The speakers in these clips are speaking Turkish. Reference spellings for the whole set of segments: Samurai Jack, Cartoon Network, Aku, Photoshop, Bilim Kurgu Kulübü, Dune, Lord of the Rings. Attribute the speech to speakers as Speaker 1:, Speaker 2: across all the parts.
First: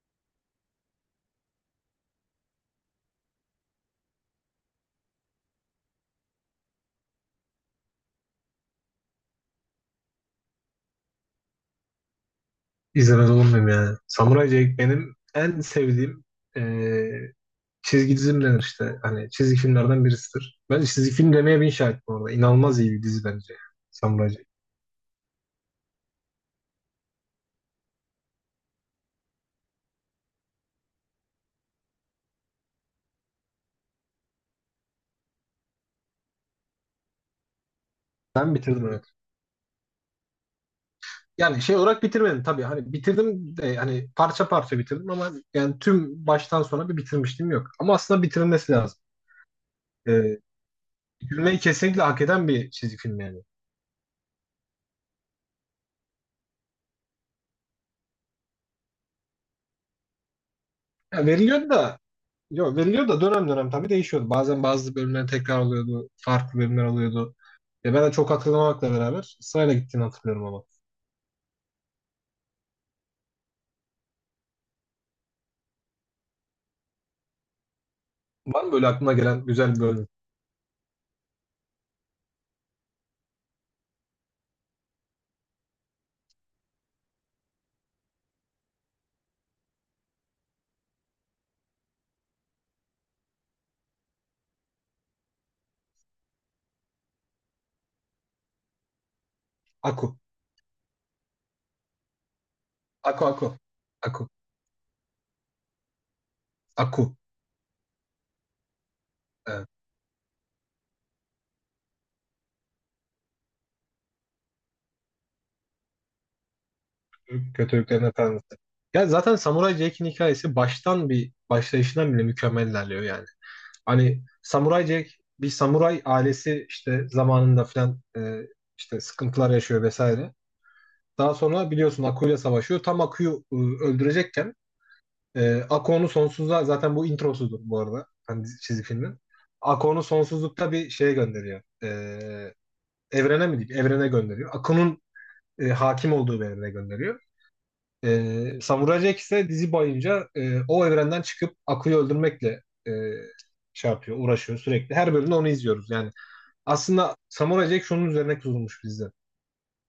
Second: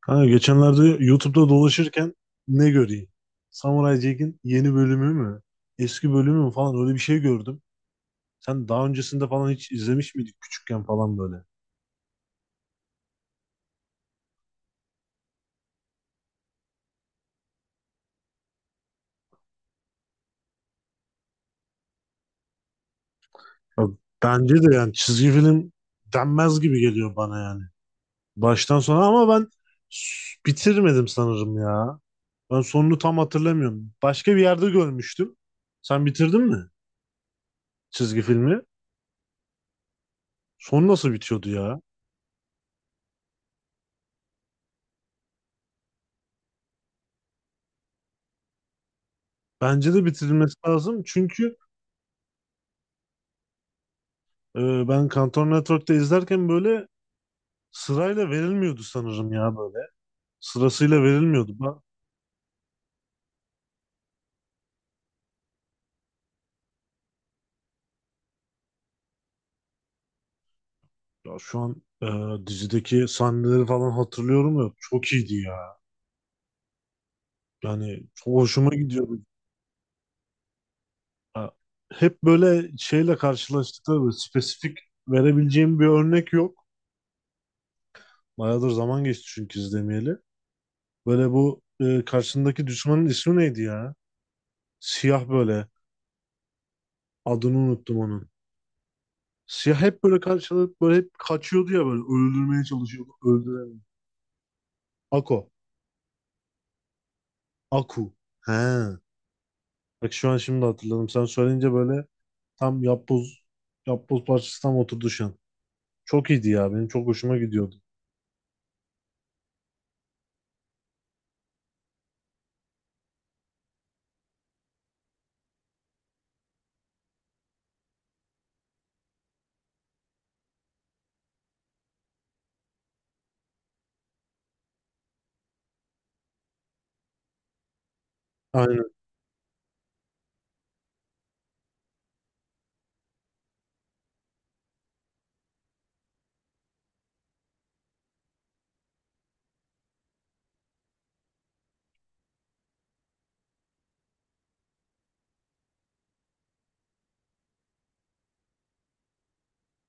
Speaker 1: Kanka geçenlerde YouTube'da dolaşırken ne göreyim? Samurai Jack'in yeni bölümü mü? Eski bölümü mü falan öyle bir şey gördüm. Sen daha öncesinde falan hiç izlemiş miydik küçükken falan böyle?
Speaker 2: İzlemez olur muyum yani? Samuray Jack benim en sevdiğim eee, çizgi dizimden işte. Hani çizgi filmlerden birisidir. Ben çizgi film demeye bin şahit bu arada. İnanılmaz iyi bir dizi bence. Yani,
Speaker 1: Ya
Speaker 2: Samuray Jack.
Speaker 1: bence de yani çizgi film denmez gibi geliyor bana yani. Baştan sona ama ben bitirmedim sanırım ya. Ben sonunu tam hatırlamıyorum. Başka bir yerde görmüştüm. Sen bitirdin mi çizgi
Speaker 2: Ben
Speaker 1: filmi?
Speaker 2: bitirdim, evet.
Speaker 1: Son nasıl bitiyordu
Speaker 2: Yani şey
Speaker 1: ya?
Speaker 2: olarak bitirmedim tabii. Hani bitirdim de hani parça parça bitirdim, ama yani tüm baştan sona bir bitirmişliğim yok. Ama aslında bitirilmesi lazım.
Speaker 1: Bence de
Speaker 2: Eee
Speaker 1: bitirilmesi lazım çünkü
Speaker 2: bitirmeyi kesinlikle hak eden bir çizgi film yani.
Speaker 1: Ben Kantor Network'te izlerken böyle sırayla verilmiyordu sanırım ya böyle. Sırasıyla
Speaker 2: Ya
Speaker 1: verilmiyordu.
Speaker 2: veriliyor
Speaker 1: Ben,
Speaker 2: da. Yok, veriliyor da dönem dönem tabii değişiyordu. Bazen bazı bölümler tekrar oluyordu. Farklı bölümler oluyordu. Ya, ben de çok hatırlamakla beraber sırayla gittiğini hatırlıyorum ama.
Speaker 1: ya şu an dizideki sahneleri falan hatırlıyorum ya çok iyiydi ya. Yani çok
Speaker 2: Var
Speaker 1: hoşuma
Speaker 2: mı böyle aklına
Speaker 1: gidiyordu.
Speaker 2: gelen güzel bir bölüm?
Speaker 1: Ya, hep böyle şeyle karşılaştıkları böyle spesifik verebileceğim bir örnek yok. Bayağıdır zaman geçti çünkü izlemeyeli. Böyle bu karşındaki düşmanın ismi neydi ya? Siyah böyle. Adını unuttum onun. Siyah hep
Speaker 2: Aku.
Speaker 1: böyle karşılık böyle hep kaçıyordu ya böyle öldürmeye çalışıyordu.
Speaker 2: Aku Aku.
Speaker 1: Öldüremedi.
Speaker 2: Aku.
Speaker 1: Ako.
Speaker 2: Aku.
Speaker 1: Aku. He.
Speaker 2: Evet.
Speaker 1: Bak şu an şimdi hatırladım. Sen söyleyince böyle tam yapboz parçası tam oturdu şu an. Çok iyiydi ya. Benim çok hoşuma gidiyordu.
Speaker 2: Kötülüklerin Efendisi. Ya zaten Samuray Jack'in hikayesi baştan bir başlayışından bile mükemmel ilerliyor yani. Hani Samuray Jack bir samuray ailesi işte zamanında filan, işte sıkıntılar yaşıyor vesaire. Daha sonra biliyorsun Aku'yla savaşıyor. Tam Aku'yu öldürecekken Ako'nun sonsuzluğa, zaten bu introsudur bu arada. Hani çizgi
Speaker 1: Aynen.
Speaker 2: filmin. Ako'nun sonsuzlukta bir şeye gönderiyor. Evrene mi diyeyim? Evrene gönderiyor. Ako'nun hakim olduğu bir evrene gönderiyor. Samurai Jack ise dizi boyunca o evrenden çıkıp Ako'yu öldürmekle e, şey yapıyor, uğraşıyor sürekli. Her bölümde onu izliyoruz. Yani aslında Samurai Jack şunun üzerine kurulmuş bizde.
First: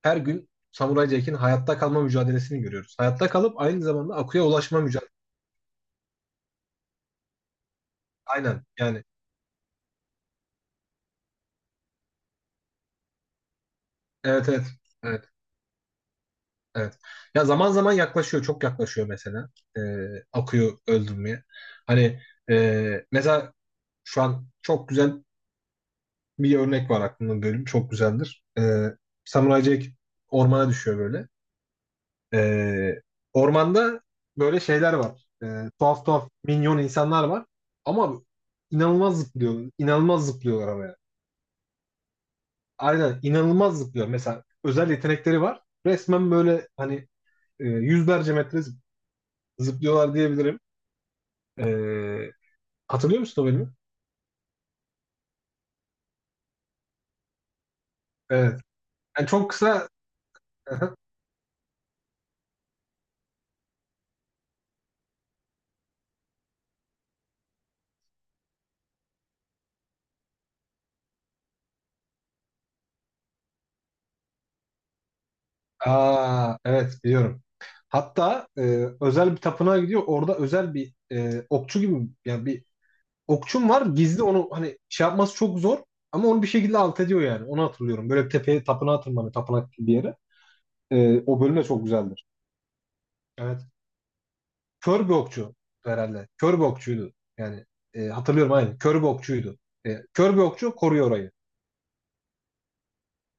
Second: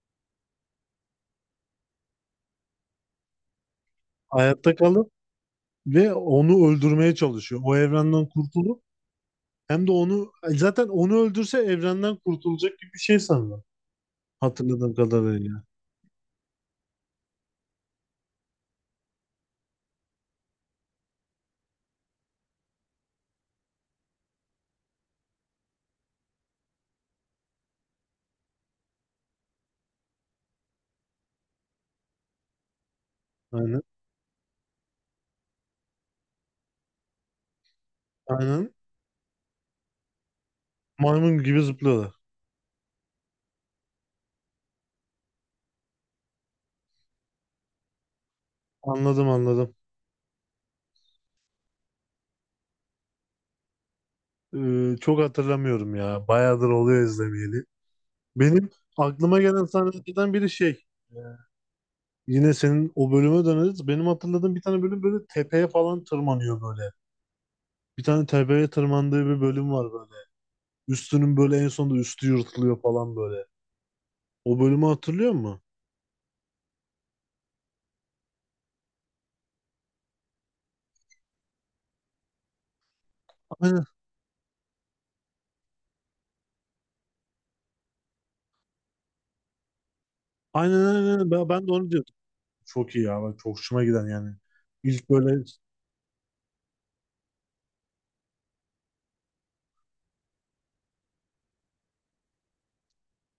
Speaker 2: Her gün Samurai Jack'in hayatta kalma mücadelesini görüyoruz. Hayatta kalıp aynı zamanda Aku'ya
Speaker 1: Hayatta
Speaker 2: ulaşma
Speaker 1: kalıp
Speaker 2: mücadelesi.
Speaker 1: ve onu öldürmeye çalışıyor. O evrenden
Speaker 2: Aynen
Speaker 1: kurtulup
Speaker 2: yani.
Speaker 1: hem de onu zaten öldürse evrenden kurtulacak gibi bir şey sanırım.
Speaker 2: Evet, evet.
Speaker 1: Hatırladığım
Speaker 2: Evet.
Speaker 1: kadarıyla.
Speaker 2: Evet. Ya, zaman zaman yaklaşıyor, çok yaklaşıyor mesela. Ee, akıyor öldürmeye. Hani, mesela şu an çok güzel bir örnek var aklımda bölüm. Çok güzeldir. Samurai Jack ormana düşüyor böyle. Ee,
Speaker 1: Aynen.
Speaker 2: ormanda böyle şeyler var. Tuhaf tuhaf minyon insanlar var. Ama
Speaker 1: Aynen.
Speaker 2: inanılmaz zıplıyor, inanılmaz zıplıyorlar ama yani.
Speaker 1: Maymun gibi zıplıyorlar.
Speaker 2: Aynen, inanılmaz zıplıyor. Mesela özel yetenekleri var. Resmen böyle hani yüzlerce metre
Speaker 1: Anladım.
Speaker 2: zıplıyorlar diyebilirim. Ee, hatırlıyor musun o bölümü?
Speaker 1: Çok hatırlamıyorum ya. Bayağıdır oluyor izlemeyeli.
Speaker 2: Evet.
Speaker 1: Benim
Speaker 2: Yani
Speaker 1: aklıma
Speaker 2: çok
Speaker 1: gelen
Speaker 2: kısa.
Speaker 1: sahnelerden biri şey. e, Yine senin o bölüme döneriz. Benim hatırladığım bir tane bölüm böyle tepeye falan tırmanıyor böyle. Bir tane tepeye tırmandığı bir bölüm var böyle. Üstünün böyle en sonunda üstü yırtılıyor falan böyle. O bölümü hatırlıyor musun?
Speaker 2: Aa, evet, biliyorum. Hatta özel bir tapınağa gidiyor. Orada özel bir okçu gibi, yani bir okçum var. Gizli, onu hani şey yapması çok zor. Ama onu bir şekilde alt ediyor yani. Onu hatırlıyorum. Böyle bir tepeye, tapınağa tırmanıyor. Tapınak gibi bir yere.
Speaker 1: Aynen aynen.
Speaker 2: E,
Speaker 1: aynen.
Speaker 2: o bölüm de
Speaker 1: Ben de
Speaker 2: çok
Speaker 1: onu diyordum.
Speaker 2: güzeldir.
Speaker 1: Çok iyi ya. Bak, çok
Speaker 2: Evet.
Speaker 1: hoşuma giden yani.
Speaker 2: Kör
Speaker 1: İlk
Speaker 2: bir
Speaker 1: böyle
Speaker 2: okçu herhalde. Kör bir okçuydu. Yani hatırlıyorum aynı. Kör bir okçuydu. Kör bir okçu koruyor orayı.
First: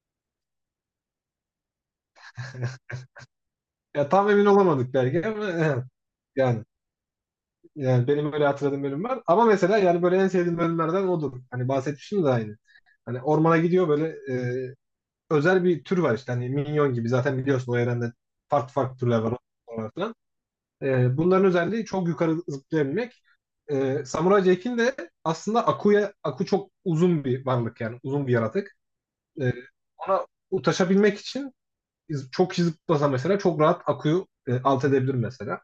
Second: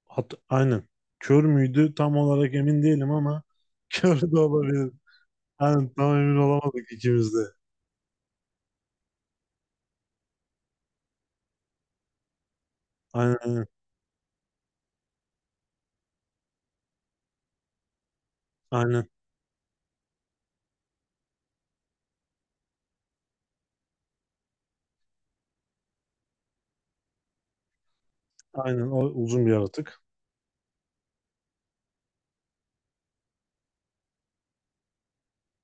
Speaker 1: aynen. Kör müydü? Tam olarak emin değilim ama
Speaker 2: Ya
Speaker 1: kör
Speaker 2: tam
Speaker 1: de
Speaker 2: emin
Speaker 1: olabilir.
Speaker 2: olamadık belki ama
Speaker 1: Aynen tam emin
Speaker 2: yani.
Speaker 1: olamadık ikimiz de.
Speaker 2: Yani benim öyle hatırladığım bölüm var. Ama mesela, yani böyle en sevdiğim bölümlerden odur. Hani bahsetmiştim de aynı. Hani
Speaker 1: Aynen
Speaker 2: ormana
Speaker 1: aynen.
Speaker 2: gidiyor böyle, e, özel bir tür var işte. Hani minyon gibi, zaten biliyorsun o evrende farklı farklı
Speaker 1: Aynen.
Speaker 2: türler var. Ormanlar falan. Bunların özelliği çok yukarı zıplayabilmek. Samurai Jack'in de aslında Aku'ya, Aku çok uzun bir varlık, yani uzun bir yaratık.
Speaker 1: Aynen. O uzun bir
Speaker 2: E,
Speaker 1: yaratık.
Speaker 2: ona ulaşabilmek için çok zıplasa mesela, çok rahat Aku'yu alt edebilir mesela.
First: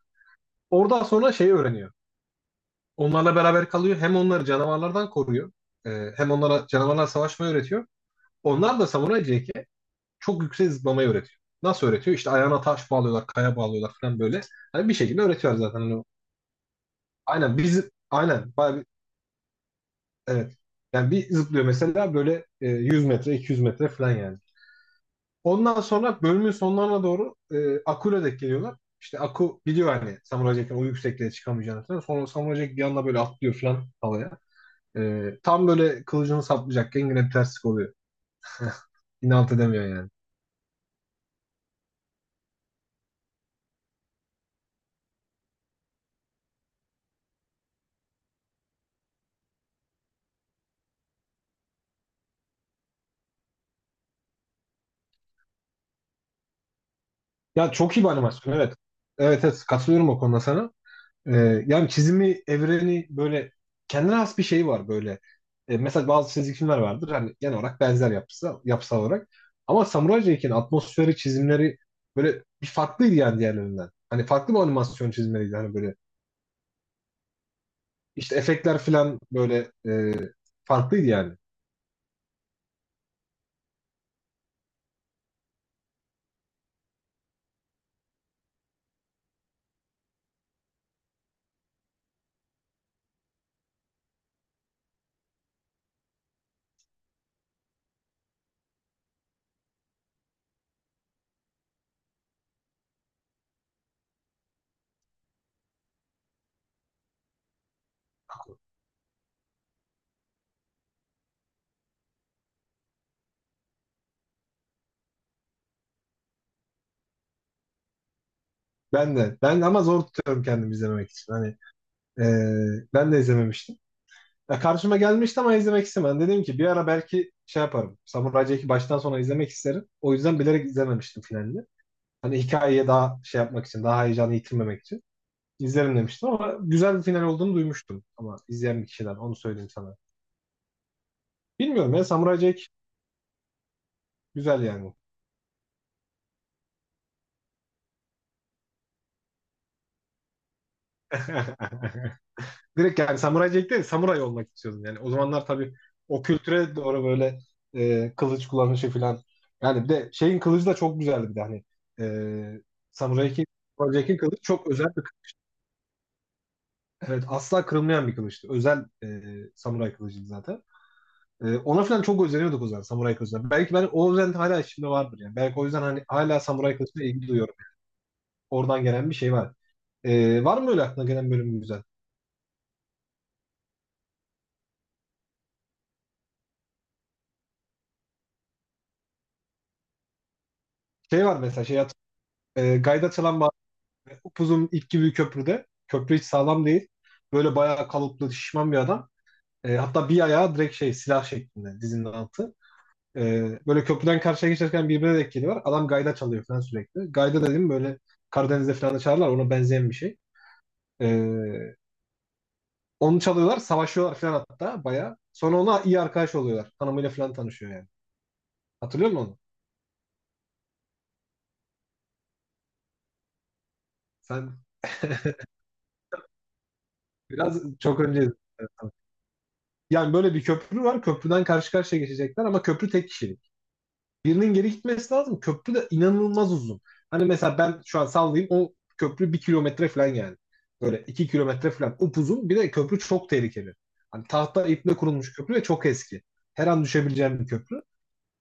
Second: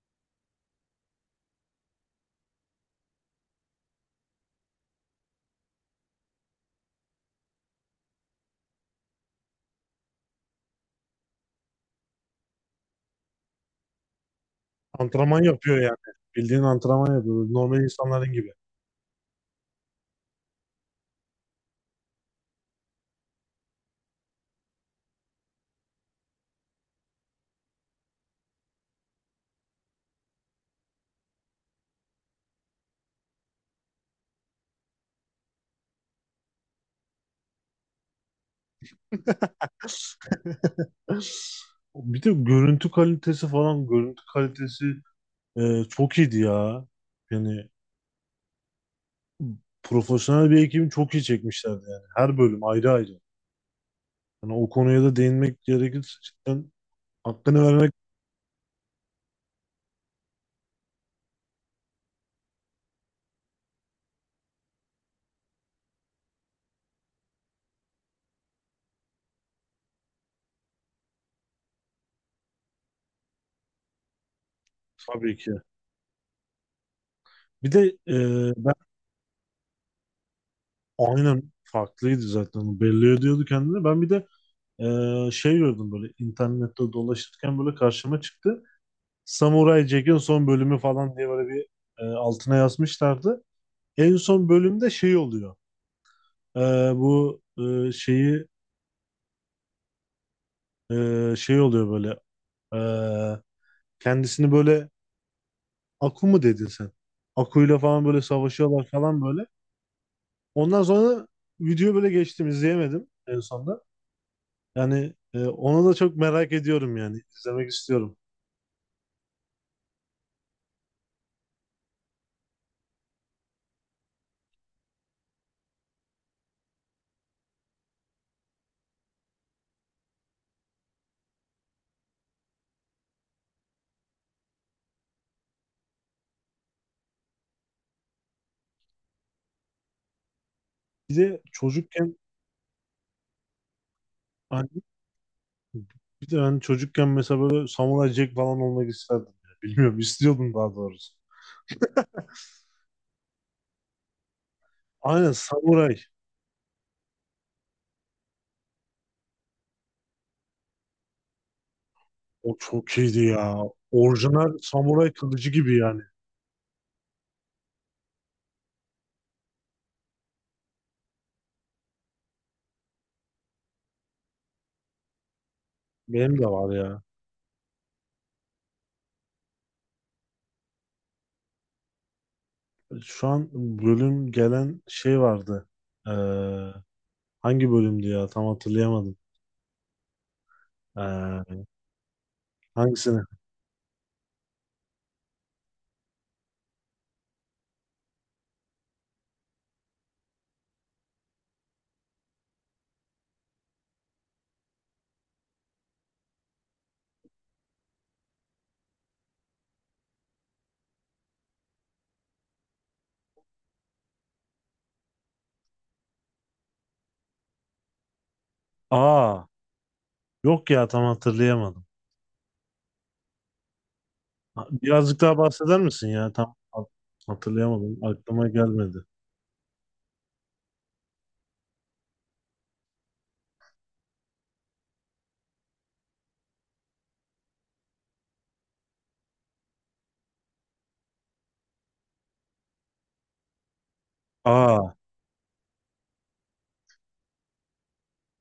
Speaker 2: Oradan sonra şeyi öğreniyor. Onlarla beraber kalıyor. Hem onları canavarlardan koruyor. Hem onlara canavarlar savaşmayı öğretiyor. Onlar da Samuray Jack'e çok yüksek zıplamayı öğretiyor. Nasıl öğretiyor? İşte ayağına taş bağlıyorlar, kaya bağlıyorlar falan böyle. Hani bir şekilde
Speaker 1: Antrenman
Speaker 2: öğretiyor
Speaker 1: yapıyor
Speaker 2: zaten. Hani
Speaker 1: yani. Bildiğin antrenman yapıyor. Böyle
Speaker 2: aynen,
Speaker 1: normal
Speaker 2: biz
Speaker 1: insanların gibi.
Speaker 2: aynen bayağı bir, evet. Yani bir zıplıyor mesela böyle, 100 metre, 200 metre falan yani. Ondan sonra bölümün sonlarına doğru Aku'yla denk geliyorlar. İşte Aku biliyor hani Samuray Jack'in o yüksekliğe çıkamayacağını falan. Sonra Samuray Jack bir anda böyle atlıyor falan havaya. Tam böyle kılıcını saplayacakken yine bir terslik oluyor. İnat edemiyor yani.
Speaker 1: Bir de görüntü kalitesi falan. Görüntü kalitesi çok iyiydi ya. Yani profesyonel bir ekibi çok iyi çekmişlerdi yani. Her bölüm ayrı ayrı. Yani o konuya da değinmek gerekirse cidden hakkını
Speaker 2: Ya,
Speaker 1: vermek
Speaker 2: çok iyi bir animasyon, evet. Evet, evet, katılıyorum o konuda sana. Yani çizimi, evreni böyle kendine has bir şey var böyle. Mesela bazı çizgi filmler vardır hani, genel olarak benzer yapısı, yapısal olarak. Ama Samurai Jack'in atmosferi, çizimleri böyle bir farklıydı yani diğerlerinden. Hani farklı bir animasyon
Speaker 1: tabii ki.
Speaker 2: çizimleriydi hani, böyle.
Speaker 1: Bir de
Speaker 2: İşte
Speaker 1: ben
Speaker 2: efektler falan böyle farklıydı yani.
Speaker 1: aynen farklıydı zaten. Belli ediyordu kendini. Ben bir de şey gördüm böyle internette dolaşırken böyle karşıma çıktı. Samurai Jack'in son bölümü falan diye böyle bir altına yazmışlardı. En son bölümde şey oluyor. E, bu şeyi şey oluyor böyle e, kendisini böyle Aku mu dedin sen? Akuyla falan böyle savaşıyorlar falan böyle. Ondan sonra video böyle geçtim izleyemedim en sonunda. Yani onu da çok merak ediyorum yani izlemek istiyorum.
Speaker 2: Ben de. Ben ama zor tutuyorum kendimi izlememek için. Hani, Ee, ben de izlememiştim. Ya, karşıma gelmişti ama izlemek istemedim. Dedim ki bir ara belki şey yaparım. Samuray Jack'i baştan sona izlemek isterim. O yüzden bilerek izlememiştim finalini. Hani hikayeye daha şey yapmak için, daha heyecanı yitirmemek için izlerim demiştim ama güzel bir final olduğunu duymuştum. Ama izleyen bir kişiden, onu söyleyeyim sana.
Speaker 1: Bir de
Speaker 2: Bilmiyorum ya,
Speaker 1: çocukken
Speaker 2: Samuray Jack güzel
Speaker 1: hani,
Speaker 2: yani.
Speaker 1: bir de hani çocukken mesela böyle Samuray Jack falan olmak isterdim. Ya. Bilmiyorum istiyordum daha doğrusu.
Speaker 2: Direkt yani samuray Jack değil, samuray olmak istiyordum. Yani o
Speaker 1: Aynen
Speaker 2: zamanlar tabii
Speaker 1: Samuray.
Speaker 2: o kültüre doğru böyle, kılıç kullanışı falan. Yani bir de şeyin kılıcı da çok güzeldi bir de, hani. E,
Speaker 1: O çok iyiydi
Speaker 2: samuray Jack'in
Speaker 1: ya.
Speaker 2: Samurai Jack'in kılıcı
Speaker 1: Orijinal
Speaker 2: çok özel bir
Speaker 1: Samuray
Speaker 2: kılıç.
Speaker 1: kılıcı gibi yani.
Speaker 2: Evet, asla kırılmayan bir kılıçtı. Özel samuray kılıcıydı zaten. Ona falan çok özeniyorduk o zaman samuray kılıcına. Belki ben o özen hala içimde vardır yani. Belki o yüzden hani
Speaker 1: Benim
Speaker 2: hala
Speaker 1: de var
Speaker 2: samuray
Speaker 1: ya.
Speaker 2: kılıcına ilgi duyuyorum. Oradan gelen bir şey var. Var mı öyle aklına gelen bölüm güzel?
Speaker 1: Şu an bölüm gelen şey vardı. Ee, hangi bölümdü ya tam hatırlayamadım.
Speaker 2: Şey var
Speaker 1: Ee,
Speaker 2: mesela, şey hatırlıyorum. Gayda
Speaker 1: hangisini?
Speaker 2: Çalan. Upuzun ip gibi bir köprüde. Köprü hiç sağlam değil. Böyle bayağı kalıplı, şişman bir adam. Hatta bir ayağı direkt şey, silah şeklinde dizinin altı. E, böyle köprüden karşıya geçerken birbirine denk geliyorlar. Adam gayda çalıyor falan sürekli. Gayda dediğim böyle Karadeniz'de falan da çalarlar. Ona benzeyen bir şey. E, onu çalıyorlar. Savaşıyorlar falan hatta, bayağı. Sonra ona iyi arkadaş oluyorlar. Hanımıyla falan tanışıyor yani. Hatırlıyor musun onu?
Speaker 1: Aa, yok ya tam hatırlayamadım.
Speaker 2: Sen
Speaker 1: Birazcık daha bahseder misin ya?
Speaker 2: biraz çok
Speaker 1: Hatırlayamadım.
Speaker 2: önce
Speaker 1: Aklıma gelmedi.
Speaker 2: yani, böyle bir köprü var. Köprüden karşı karşıya geçecekler ama köprü tek kişilik. Birinin geri gitmesi lazım. Köprü de inanılmaz uzun. Hani mesela, ben şu an sallayayım, o köprü 1 kilometre falan yani. Böyle 2 kilometre falan upuzun. Bir de köprü çok tehlikeli. Hani tahta iple
Speaker 1: Aa,
Speaker 2: kurulmuş köprü ve çok eski. Her an düşebileceğim bir köprü.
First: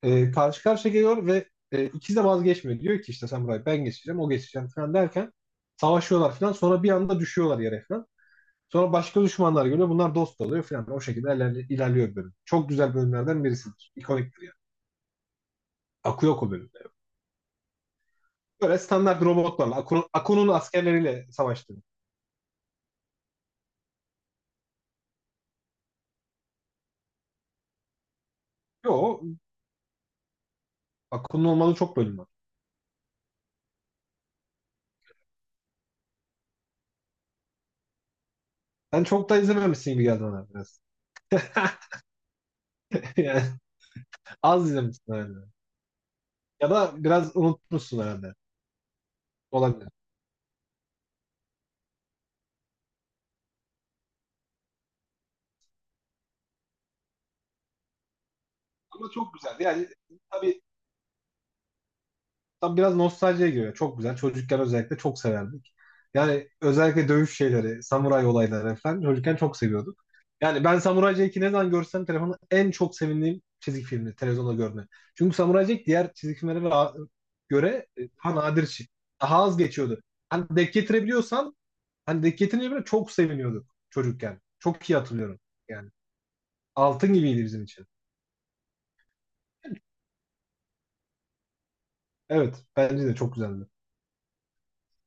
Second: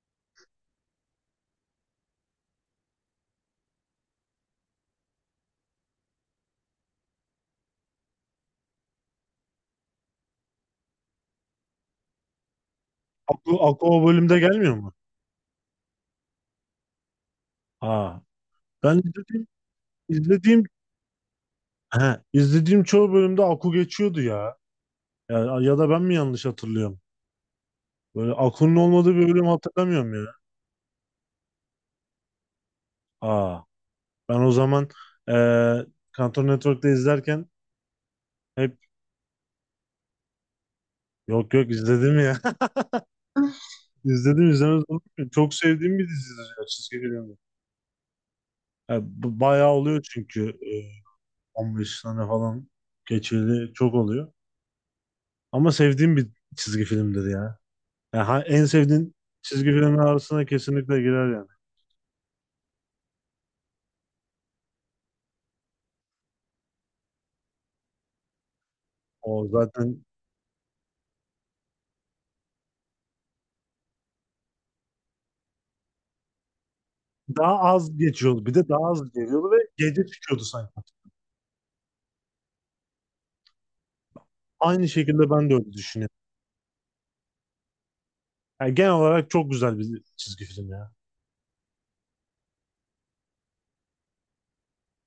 Speaker 2: Karşı karşıya geliyor ve ikisi de vazgeçmiyor. Diyor ki, işte sen burayı, ben geçeceğim, o geçeceğim falan derken savaşıyorlar falan. Sonra bir anda düşüyorlar yere falan. Sonra başka düşmanlar geliyor. Bunlar dost oluyor falan. O şekilde ilerliyor bölüm. Çok güzel bölümlerden
Speaker 1: Aku, Aku
Speaker 2: birisidir.
Speaker 1: o bölümde
Speaker 2: İkoniktir yani.
Speaker 1: gelmiyor mu?
Speaker 2: Akıyor o bölüm.
Speaker 1: Aa,
Speaker 2: Böyle
Speaker 1: ben
Speaker 2: standart robotlarla, Akun'un
Speaker 1: izlediğim
Speaker 2: askerleriyle savaştı.
Speaker 1: he, izlediğim çoğu bölümde Aku geçiyordu ya. Ya, ya da ben mi yanlış hatırlıyorum? Böyle Aku'nun olmadığı
Speaker 2: Yo,
Speaker 1: bir bölüm hatırlamıyorum ya.
Speaker 2: Akun'un olmadığı çok bölüm var.
Speaker 1: Aa, ben o zaman eee Cartoon Network'te izlerken hep
Speaker 2: Sen çok da izlememişsin gibi geldi bana biraz.
Speaker 1: yok yok izledim ya.
Speaker 2: Yani
Speaker 1: İzledim,
Speaker 2: az
Speaker 1: izlemez olur
Speaker 2: izlemişsin
Speaker 1: muyum?
Speaker 2: herhalde.
Speaker 1: Çok sevdiğim bir dizidir ya
Speaker 2: Ya da
Speaker 1: çizgi
Speaker 2: biraz
Speaker 1: film.
Speaker 2: unutmuşsun herhalde.
Speaker 1: Yani bu bayağı
Speaker 2: Olabilir.
Speaker 1: oluyor çünkü 15 tane falan geçeli çok oluyor. Ama sevdiğim bir çizgi filmdir ya. Yani en
Speaker 2: Ama
Speaker 1: sevdiğin
Speaker 2: çok güzeldi.
Speaker 1: çizgi
Speaker 2: Yani
Speaker 1: filmler arasına
Speaker 2: tabii.
Speaker 1: kesinlikle girer yani.
Speaker 2: Tam biraz nostaljiye giriyor. Çok güzel. Çocukken özellikle çok severdik. Yani özellikle dövüş şeyleri, samuray olayları falan çocukken
Speaker 1: O
Speaker 2: çok
Speaker 1: zaten
Speaker 2: seviyorduk. Yani ben Samuray Jack'i ne zaman görsem telefonda, en çok sevindiğim çizgi filmi televizyonda görme. Çünkü Samuray Jack diğer çizgi filmlere
Speaker 1: daha
Speaker 2: göre
Speaker 1: az
Speaker 2: daha
Speaker 1: geçiyordu. Bir
Speaker 2: nadir
Speaker 1: de
Speaker 2: şey.
Speaker 1: daha az
Speaker 2: Daha
Speaker 1: geliyordu ve
Speaker 2: az geçiyordu.
Speaker 1: gece çıkıyordu
Speaker 2: Hani
Speaker 1: sanki.
Speaker 2: denk getirebiliyorsan, hani denk getirince bile çok seviniyorduk çocukken.
Speaker 1: Aynı
Speaker 2: Çok iyi
Speaker 1: şekilde
Speaker 2: hatırlıyorum.
Speaker 1: ben de öyle
Speaker 2: Yani
Speaker 1: düşünüyorum.
Speaker 2: altın gibiydi bizim için.
Speaker 1: Yani genel olarak çok güzel bir çizgi film ya.
Speaker 2: Evet, bence de çok güzeldi.